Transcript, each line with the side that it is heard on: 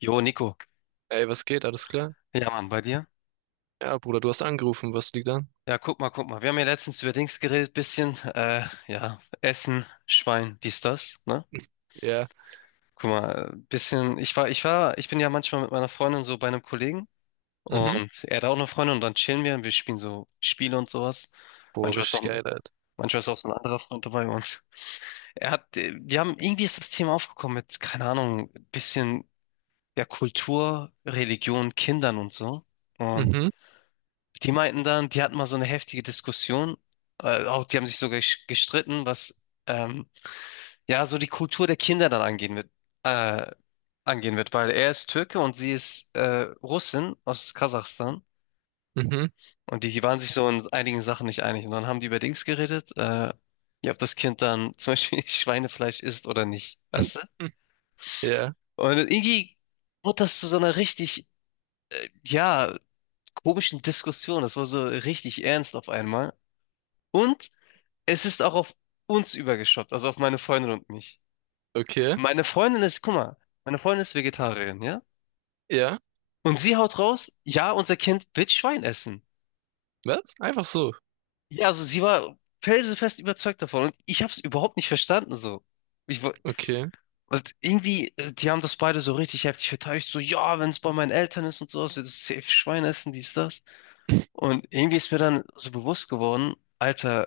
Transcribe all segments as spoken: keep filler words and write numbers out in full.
left: Jo, Nico.
right: Ey, was geht? Alles klar?
left: Ja, Mann, bei dir?
right: Ja, Bruder, du hast angerufen. Was liegt an?
left: Ja, guck mal, guck mal. Wir haben ja letztens über Dings geredet, bisschen, äh, ja, Essen, Schwein, dies, das, ne?
right: Ja.
left: Guck mal, äh, bisschen, ich war, ich war, ich bin ja manchmal mit meiner Freundin so bei einem Kollegen,
right: Mhm.
left: und er hat auch eine Freundin und dann chillen wir und wir spielen so Spiele und sowas.
right: Boah,
left: Manchmal ist auch,
right: richtig geil, Alter.
left: manchmal ist auch so ein anderer Freund dabei, und er hat, äh, wir haben, irgendwie ist das Thema aufgekommen mit, keine Ahnung, bisschen, ja, Kultur, Religion, Kindern und so. Und
right: Mhm.
left: die meinten dann, die hatten mal so eine heftige Diskussion. Äh, auch die haben sich sogar gesch- gestritten, was ähm, ja so die Kultur der Kinder dann angehen wird, äh, angehen wird, weil er ist Türke und sie ist äh, Russin aus Kasachstan,
right: Mhm.
left: und die waren sich so in einigen Sachen nicht einig. Und dann haben die über Dings geredet, äh, ja, ob das Kind dann zum Beispiel Schweinefleisch isst oder nicht, weißt du?
right: Hm. Ja.
left: Und irgendwie wurde das zu so einer richtig, ja, komischen Diskussion. Das war so richtig ernst auf einmal. Und es ist auch auf uns übergeschwappt, also auf meine Freundin und mich.
right: Okay.
left: Meine Freundin ist, guck mal, Meine Freundin ist Vegetarierin, ja?
right: Ja.
left: Und sie haut raus, ja, unser Kind wird Schwein essen.
right: Was? Einfach so.
left: Ja, also sie war felsenfest überzeugt davon und ich habe es überhaupt nicht verstanden so. Ich, wo-
right: Okay.
left: und irgendwie, äh, die haben das beide so richtig heftig verteidigt, so, ja, wenn es bei meinen Eltern ist und sowas, wird es safe Schwein essen, dies, das. Und irgendwie ist mir dann so bewusst geworden, Alter,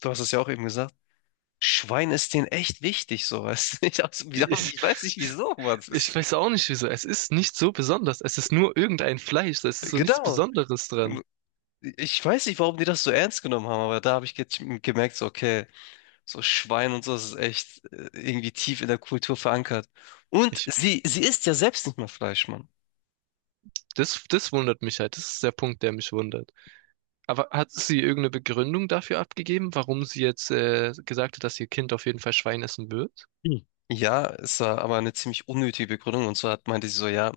left: du hast es ja auch eben gesagt, Schwein ist denen echt wichtig, sowas. Ich, hab's-
right: Ich,
left: ich weiß nicht wieso, Mann. Das
right: ich
left: ist,
right: weiß auch nicht wieso. Es ist nicht so besonders. Es ist nur irgendein Fleisch. Es ist so nichts
left: genau.
right: Besonderes dran.
left: Ich weiß nicht, warum die das so ernst genommen haben, aber da habe ich ge gemerkt, so, okay, so Schwein und so, das ist echt äh, irgendwie tief in der Kultur verankert. Und
right: Ich,
left: sie, sie isst ja selbst nicht mehr Fleisch, Mann.
right: das, das wundert mich halt. Das ist der Punkt, der mich wundert. Aber hat sie irgendeine Begründung dafür abgegeben, warum sie jetzt äh, gesagt hat, dass ihr Kind auf jeden Fall Schwein essen wird?
left: Hm. Ja, es war aber eine ziemlich unnötige Begründung. Und zwar hat- meinte sie so, ja,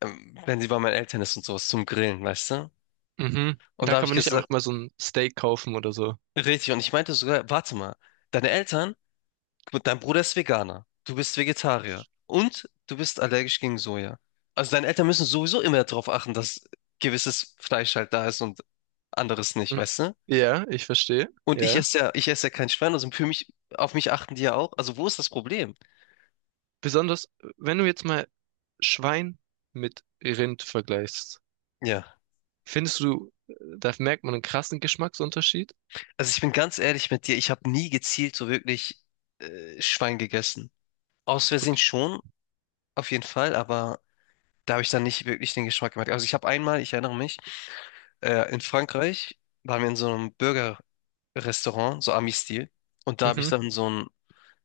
left: ähm, wenn sie bei meinen Eltern ist und sowas zum Grillen, weißt du?
right: Mhm. Und
left: Und
right: da
left: da habe
right: kann
left: ich
right: man nicht
left: gesagt,
right: einfach mal so ein Steak kaufen oder so.
left: richtig. Und ich meinte sogar, warte mal, deine Eltern, gut, dein Bruder ist Veganer, du bist Vegetarier und du bist allergisch gegen Soja. Also deine Eltern müssen sowieso immer darauf achten, dass gewisses Fleisch halt da ist und anderes nicht,
right: Mm,
left: weißt du?
right: ja, ich verstehe.
left: Und ich
right: Ja.
left: esse ja, ich esse ja kein Schwein, also für mich, auf mich achten die ja auch. Also wo ist das Problem?
right: Besonders, wenn du jetzt mal Schwein mit Rind vergleichst,
left: Ja.
right: findest du, äh, da merkt man einen krassen Geschmacksunterschied?
left: Also ich bin ganz ehrlich mit dir, ich habe nie gezielt so wirklich äh, Schwein gegessen. Aus Versehen schon, auf jeden Fall, aber da habe ich dann nicht wirklich den Geschmack gemerkt. Also ich habe einmal, ich erinnere mich, Äh, in Frankreich waren wir in so einem Burger-Restaurant, so Ami-Stil. Und da habe ich
right: Mhm.
left: dann so einen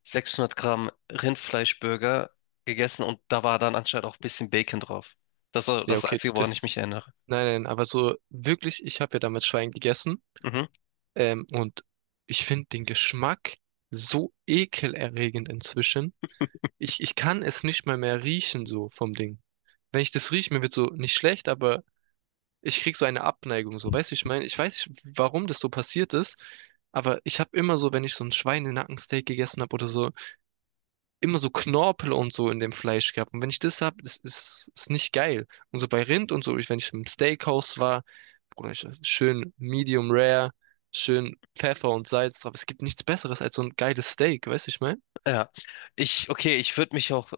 left: sechshundert Gramm Rindfleischburger gegessen und da war dann anscheinend auch ein bisschen Bacon drauf. Das war
right: Ja,
left: das
right: okay,
left: Einzige, woran ich mich
right: das.
left: erinnere.
right: Nein, nein, aber so wirklich, ich habe ja damals Schwein gegessen.
left: Mhm,
right: Ähm, und ich finde den Geschmack so ekelerregend inzwischen. Ich, ich kann es nicht mal mehr riechen, so vom Ding. Wenn ich das rieche, mir wird so nicht schlecht, aber. Ich krieg so eine Abneigung, so, weißt du, ich meine, ich weiß nicht, warum das so passiert ist, aber ich habe immer so, wenn ich so ein Schweinenackensteak gegessen habe oder so, immer so Knorpel und so in dem Fleisch gehabt. Und wenn ich das hab, das ist, ist nicht geil. Und so bei Rind und so, ich, wenn ich im Steakhouse war, Bruder, ich, schön Medium Rare, schön Pfeffer und Salz drauf. Es gibt nichts Besseres als so ein geiles Steak, weißt du, ich meine?
left: ja. Ich, okay, ich würde mich auch,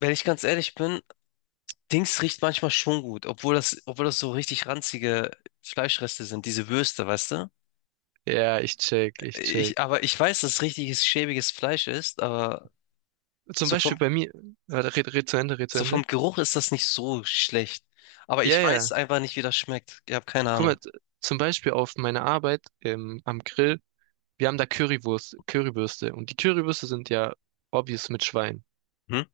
left: wenn ich ganz ehrlich bin, Dings riecht manchmal schon gut, obwohl das, obwohl das so richtig ranzige Fleischreste sind, diese Würste, weißt du?
right: Ja, ich check, ich check.
left: Ich, aber ich weiß, dass richtiges schäbiges Fleisch ist, aber
right: Zum
left: so vom
right: Beispiel bei mir, warte, red, red zu Ende, red zu
left: so
right: Ende.
left: vom Geruch ist das nicht so schlecht. Aber
right: Ja,
left: ich
right: ja.
left: weiß einfach nicht, wie das schmeckt. Ich habe keine
right: Guck
left: Ahnung.
right: mal, z- zum Beispiel auf meiner Arbeit ähm, am Grill, wir haben da Currywurst, Currywürste und die Currywürste sind ja obvious mit Schwein.
left: Hm?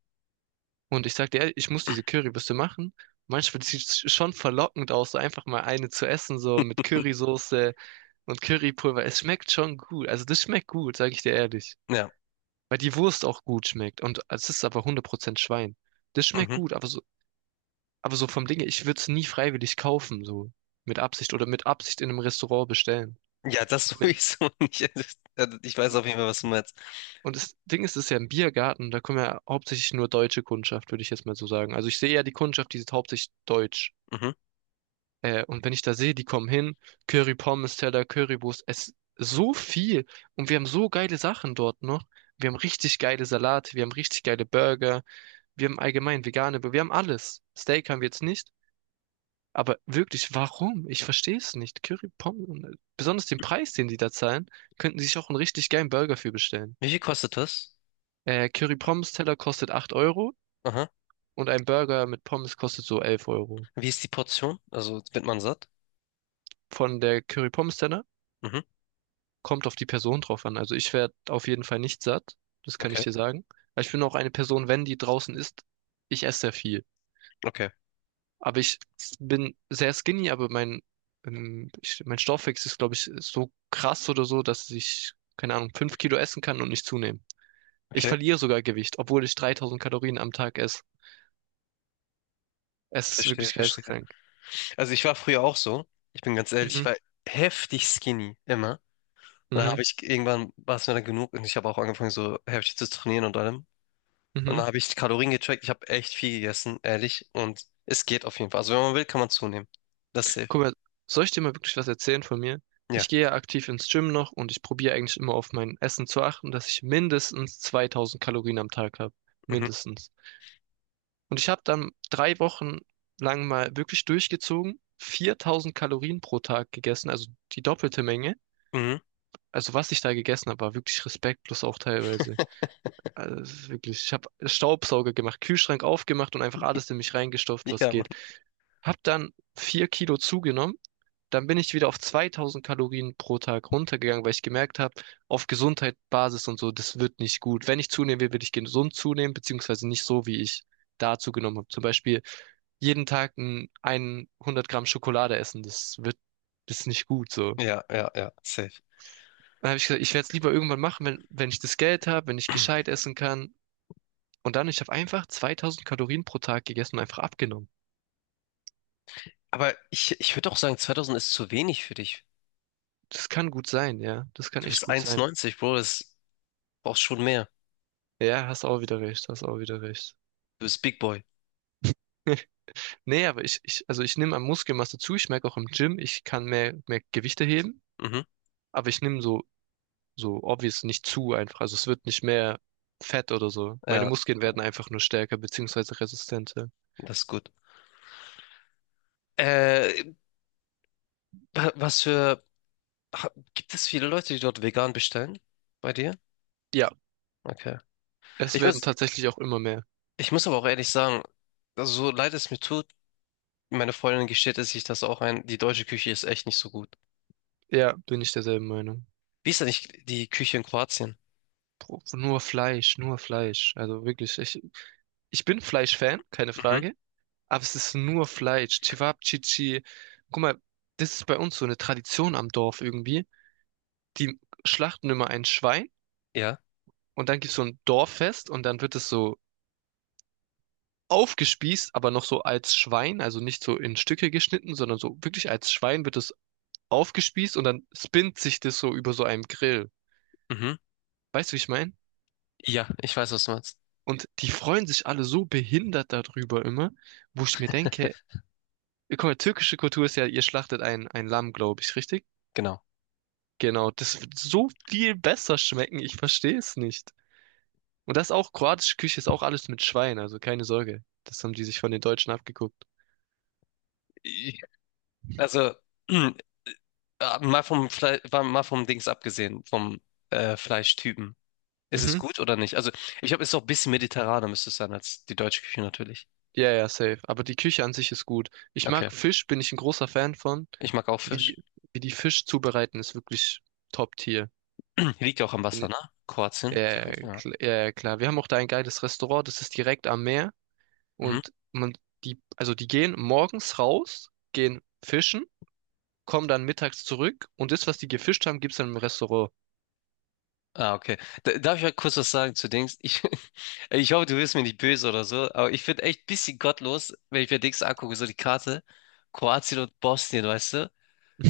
right: Und ich sagte, ehrlich, ich muss diese Currywürste machen. Manchmal sieht es schon verlockend aus, so einfach mal eine zu essen, so mit Currysoße und Currypulver. Es schmeckt schon gut. Also das schmeckt gut, sage ich dir ehrlich.
left: Ja.
right: Weil die Wurst auch gut schmeckt. Und es ist aber hundert Prozent Schwein. Das schmeckt
left: Mhm.
right: gut, aber so, aber so vom Ding her, ich würde es nie freiwillig kaufen, so mit Absicht oder mit Absicht in einem Restaurant bestellen.
left: Ja, das sowieso nicht. Also, ich weiß auf jeden Fall, was du meinst.
right: Und das Ding ist, es ist ja ein Biergarten, da kommen ja hauptsächlich nur deutsche Kundschaft, würde ich jetzt mal so sagen. Also ich sehe ja die Kundschaft, die ist hauptsächlich deutsch.
left: Mhm.
right: Äh, und wenn ich da sehe, die kommen hin, Curry Pommes Teller, Currywurst, es so viel. Und wir haben so geile Sachen dort noch. Wir haben richtig geile Salate, wir haben richtig geile Burger, wir haben allgemein vegane, wir haben alles. Steak haben wir jetzt nicht. Aber wirklich, warum? Ich verstehe es nicht. Curry Pommes, besonders den Preis, den die da zahlen, könnten sie sich auch einen richtig geilen Burger für bestellen.
left: Wie viel kostet das?
right: Äh, Curry Pommes Teller kostet acht Euro.
left: Aha.
right: Und ein Burger mit Pommes kostet so elf Euro.
left: Wie ist die Portion? Also wird man satt?
right: Von der Curry Pommes Tenne
left: Mhm.
right: kommt auf die Person drauf an. Also ich werde auf jeden Fall nicht satt, das kann ich
left: Okay.
right: dir sagen. Aber ich bin auch eine Person, wenn die draußen ist, ich esse sehr viel.
left: Okay.
right: Aber ich bin sehr skinny, aber mein, ähm, ich, mein Stoffwechsel ist, glaube ich, so krass oder so, dass ich, keine Ahnung, fünf Kilo essen kann und nicht zunehmen. Ich
left: Okay.
right: verliere sogar Gewicht, obwohl ich dreitausend Kalorien am Tag esse. Es ist
left: Verstehe,
right: wirklich
left: verstehe.
right: geisteskrank.
left: Also ich war früher auch so. Ich bin ganz ehrlich, ich
right: Mhm,
left: war heftig skinny, immer. Dann
right: mhm,
left: habe ich irgendwann, war es mir dann genug, und ich habe auch angefangen, so heftig zu trainieren und allem. Und
right: mhm.
left: dann habe ich die Kalorien gecheckt. Ich habe echt viel gegessen, ehrlich. Und es geht auf jeden Fall. Also wenn man will, kann man zunehmen. Das ist safe.
right: Guck mal, soll ich dir mal wirklich was erzählen von mir? Ich
left: Ja.
right: gehe ja aktiv ins Gym noch und ich probiere eigentlich immer auf mein Essen zu achten, dass ich mindestens zweitausend Kalorien am Tag habe.
left: Mhm.
right: Mindestens. Und ich habe dann drei Wochen lang mal wirklich durchgezogen, viertausend Kalorien pro Tag gegessen, also die doppelte Menge.
left: Mhm.
right: Also was ich da gegessen habe, war wirklich respektlos auch teilweise. Also es ist wirklich, ich habe Staubsauger gemacht, Kühlschrank aufgemacht und einfach alles in mich reingestopft, was
left: Ja, Mann.
right: geht. Hab dann vier Kilo zugenommen. Dann bin ich wieder auf zweitausend Kalorien pro Tag runtergegangen, weil ich gemerkt habe, auf Gesundheit, Basis und so, das wird nicht gut. Wenn ich zunehmen will, will ich gesund zunehmen, beziehungsweise nicht so, wie ich da zugenommen habe. Zum Beispiel jeden Tag ein, ein hundert Gramm Schokolade essen, das wird, das ist nicht gut so.
left: Ja, ja, ja, safe.
right: Dann habe ich gesagt, ich werde es lieber irgendwann machen, wenn, wenn ich das Geld habe, wenn ich gescheit essen kann. Und dann, ich habe einfach zweitausend Kalorien pro Tag gegessen und einfach abgenommen.
left: Aber ich, ich würde auch sagen, zweitausend ist zu wenig für dich.
right: Das kann gut sein, ja. Das kann
left: Du
right: echt
left: bist
right: gut sein.
left: ein Meter neunzig, Bro. Das brauchst schon mehr.
right: Ja, hast auch wieder recht, hast auch wieder recht.
left: Du bist Big Boy.
right: Nee, aber ich, ich, also ich nehme an Muskelmasse zu. Ich merke auch im Gym, ich kann mehr, mehr Gewichte heben,
left: Mhm.
right: aber ich nehme so, so obvious nicht zu einfach. Also es wird nicht mehr fett oder so. Meine
left: Ja,
right: Muskeln werden einfach nur stärker beziehungsweise resistenter.
left: das ist gut. Äh, wa- Was für... ha- Gibt es viele Leute, die dort vegan bestellen? Bei dir?
right: Ja,
left: Okay.
right: es
left: Ich
right: werden
left: muss,
right: tatsächlich auch immer mehr.
left: ich muss aber auch ehrlich sagen, also so leid es mir tut, meine Freundin gesteht es sich das auch ein, die deutsche Küche ist echt nicht so gut.
right: Ja, bin ich derselben Meinung.
left: Wie ist denn nicht die Küche in Kroatien?
right: Bro, nur Fleisch, nur Fleisch. Also wirklich, ich, ich bin Fleisch-Fan, keine
left: Mhm.
right: Frage, aber es ist nur Fleisch. Cevapcici. Guck mal, das ist bei uns so eine Tradition am Dorf irgendwie. Die schlachten immer ein Schwein.
left: Ja.
right: Und dann gibt's so ein Dorffest und dann wird es so aufgespießt, aber noch so als Schwein, also nicht so in Stücke geschnitten, sondern so wirklich als Schwein wird es aufgespießt und dann spinnt sich das so über so einem Grill.
left: Mhm.
right: Weißt du, wie ich meine?
left: Ja, ich weiß, was du meinst.
right: Und die freuen sich alle so behindert darüber immer, wo ich mir denke, guck mal, türkische Kultur ist ja, ihr schlachtet ein, ein Lamm, glaube ich, richtig?
left: Genau.
right: Genau, das wird so viel besser schmecken, ich verstehe es nicht. Und das auch, kroatische Küche ist auch alles mit Schwein, also keine Sorge. Das haben die sich von den Deutschen abgeguckt.
left: Ich-. Also, äh, mal vom Fle war- mal vom Dings abgesehen, vom äh, Fleischtypen. Ist es
right: Mhm.
left: gut oder nicht? Also, ich glaube, es ist auch ein bisschen mediterraner, müsste es sein, als die deutsche Küche natürlich.
right: Ja, ja, safe. Aber die Küche an sich ist gut. Ich
left: Okay.
right: mag Fisch, bin ich ein großer Fan von.
left: Ich mag auch
right: Wie die,
left: Fisch.
right: wie die Fisch zubereiten, ist wirklich Top-Tier.
left: Liegt ja auch am
right: Bin-
left: Wasser, ne?
right: Ja,
left: Kroatien.
right: ja, ja,
left: Direkt, ja.
right: kl- ja, ja, klar. Wir haben auch da ein geiles Restaurant, das ist direkt am Meer.
left: Mhm.
right: Und man, die, also die gehen morgens raus, gehen fischen, kommen dann mittags zurück und das, was die gefischt haben, gibt's dann im Restaurant.
left: Ah, okay. Da- Darf ich mal kurz was sagen zu Dings? Ich, ich hoffe, du wirst mir nicht böse oder so, aber ich finde echt ein bisschen gottlos, wenn ich mir Dings angucke, so die Karte. Kroatien und Bosnien, weißt du?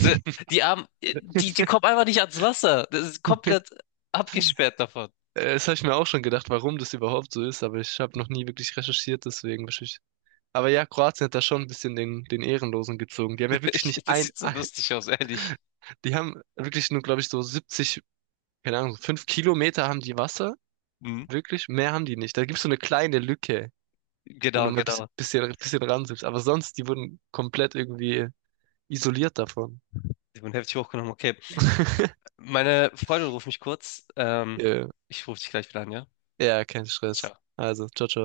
left: So, die haben, die, die kommen einfach nicht ans Wasser. Das ist komplett abgesperrt davon.
right: Äh, das habe ich mir auch schon gedacht, warum das überhaupt so ist, aber ich habe noch nie wirklich recherchiert, deswegen. Aber ja, Kroatien hat da schon ein bisschen den, den Ehrenlosen gezogen. Die haben ja wirklich
left: Ich,
right: nicht
left: das
right: ein,
left: sieht so lustig aus, ehrlich.
right: die haben wirklich nur, glaube ich, so siebzig, keine Ahnung, fünf Kilometer haben die Wasser.
left: Mhm.
right: Wirklich, mehr haben die nicht. Da gibt's so eine kleine Lücke, wenn du
left: Genau,
right: mal ein bisschen,
left: genau.
right: bisschen, bisschen ranzoomst. Aber sonst, die wurden komplett irgendwie isoliert davon.
left: Ich bin heftig hochgenommen. Okay. Meine Freundin ruft mich kurz. Ähm,
right: Ja,
left: ich rufe dich gleich wieder an, ja?
right: ja, kein Stress.
left: Ciao.
right: Also, ciao, ciao.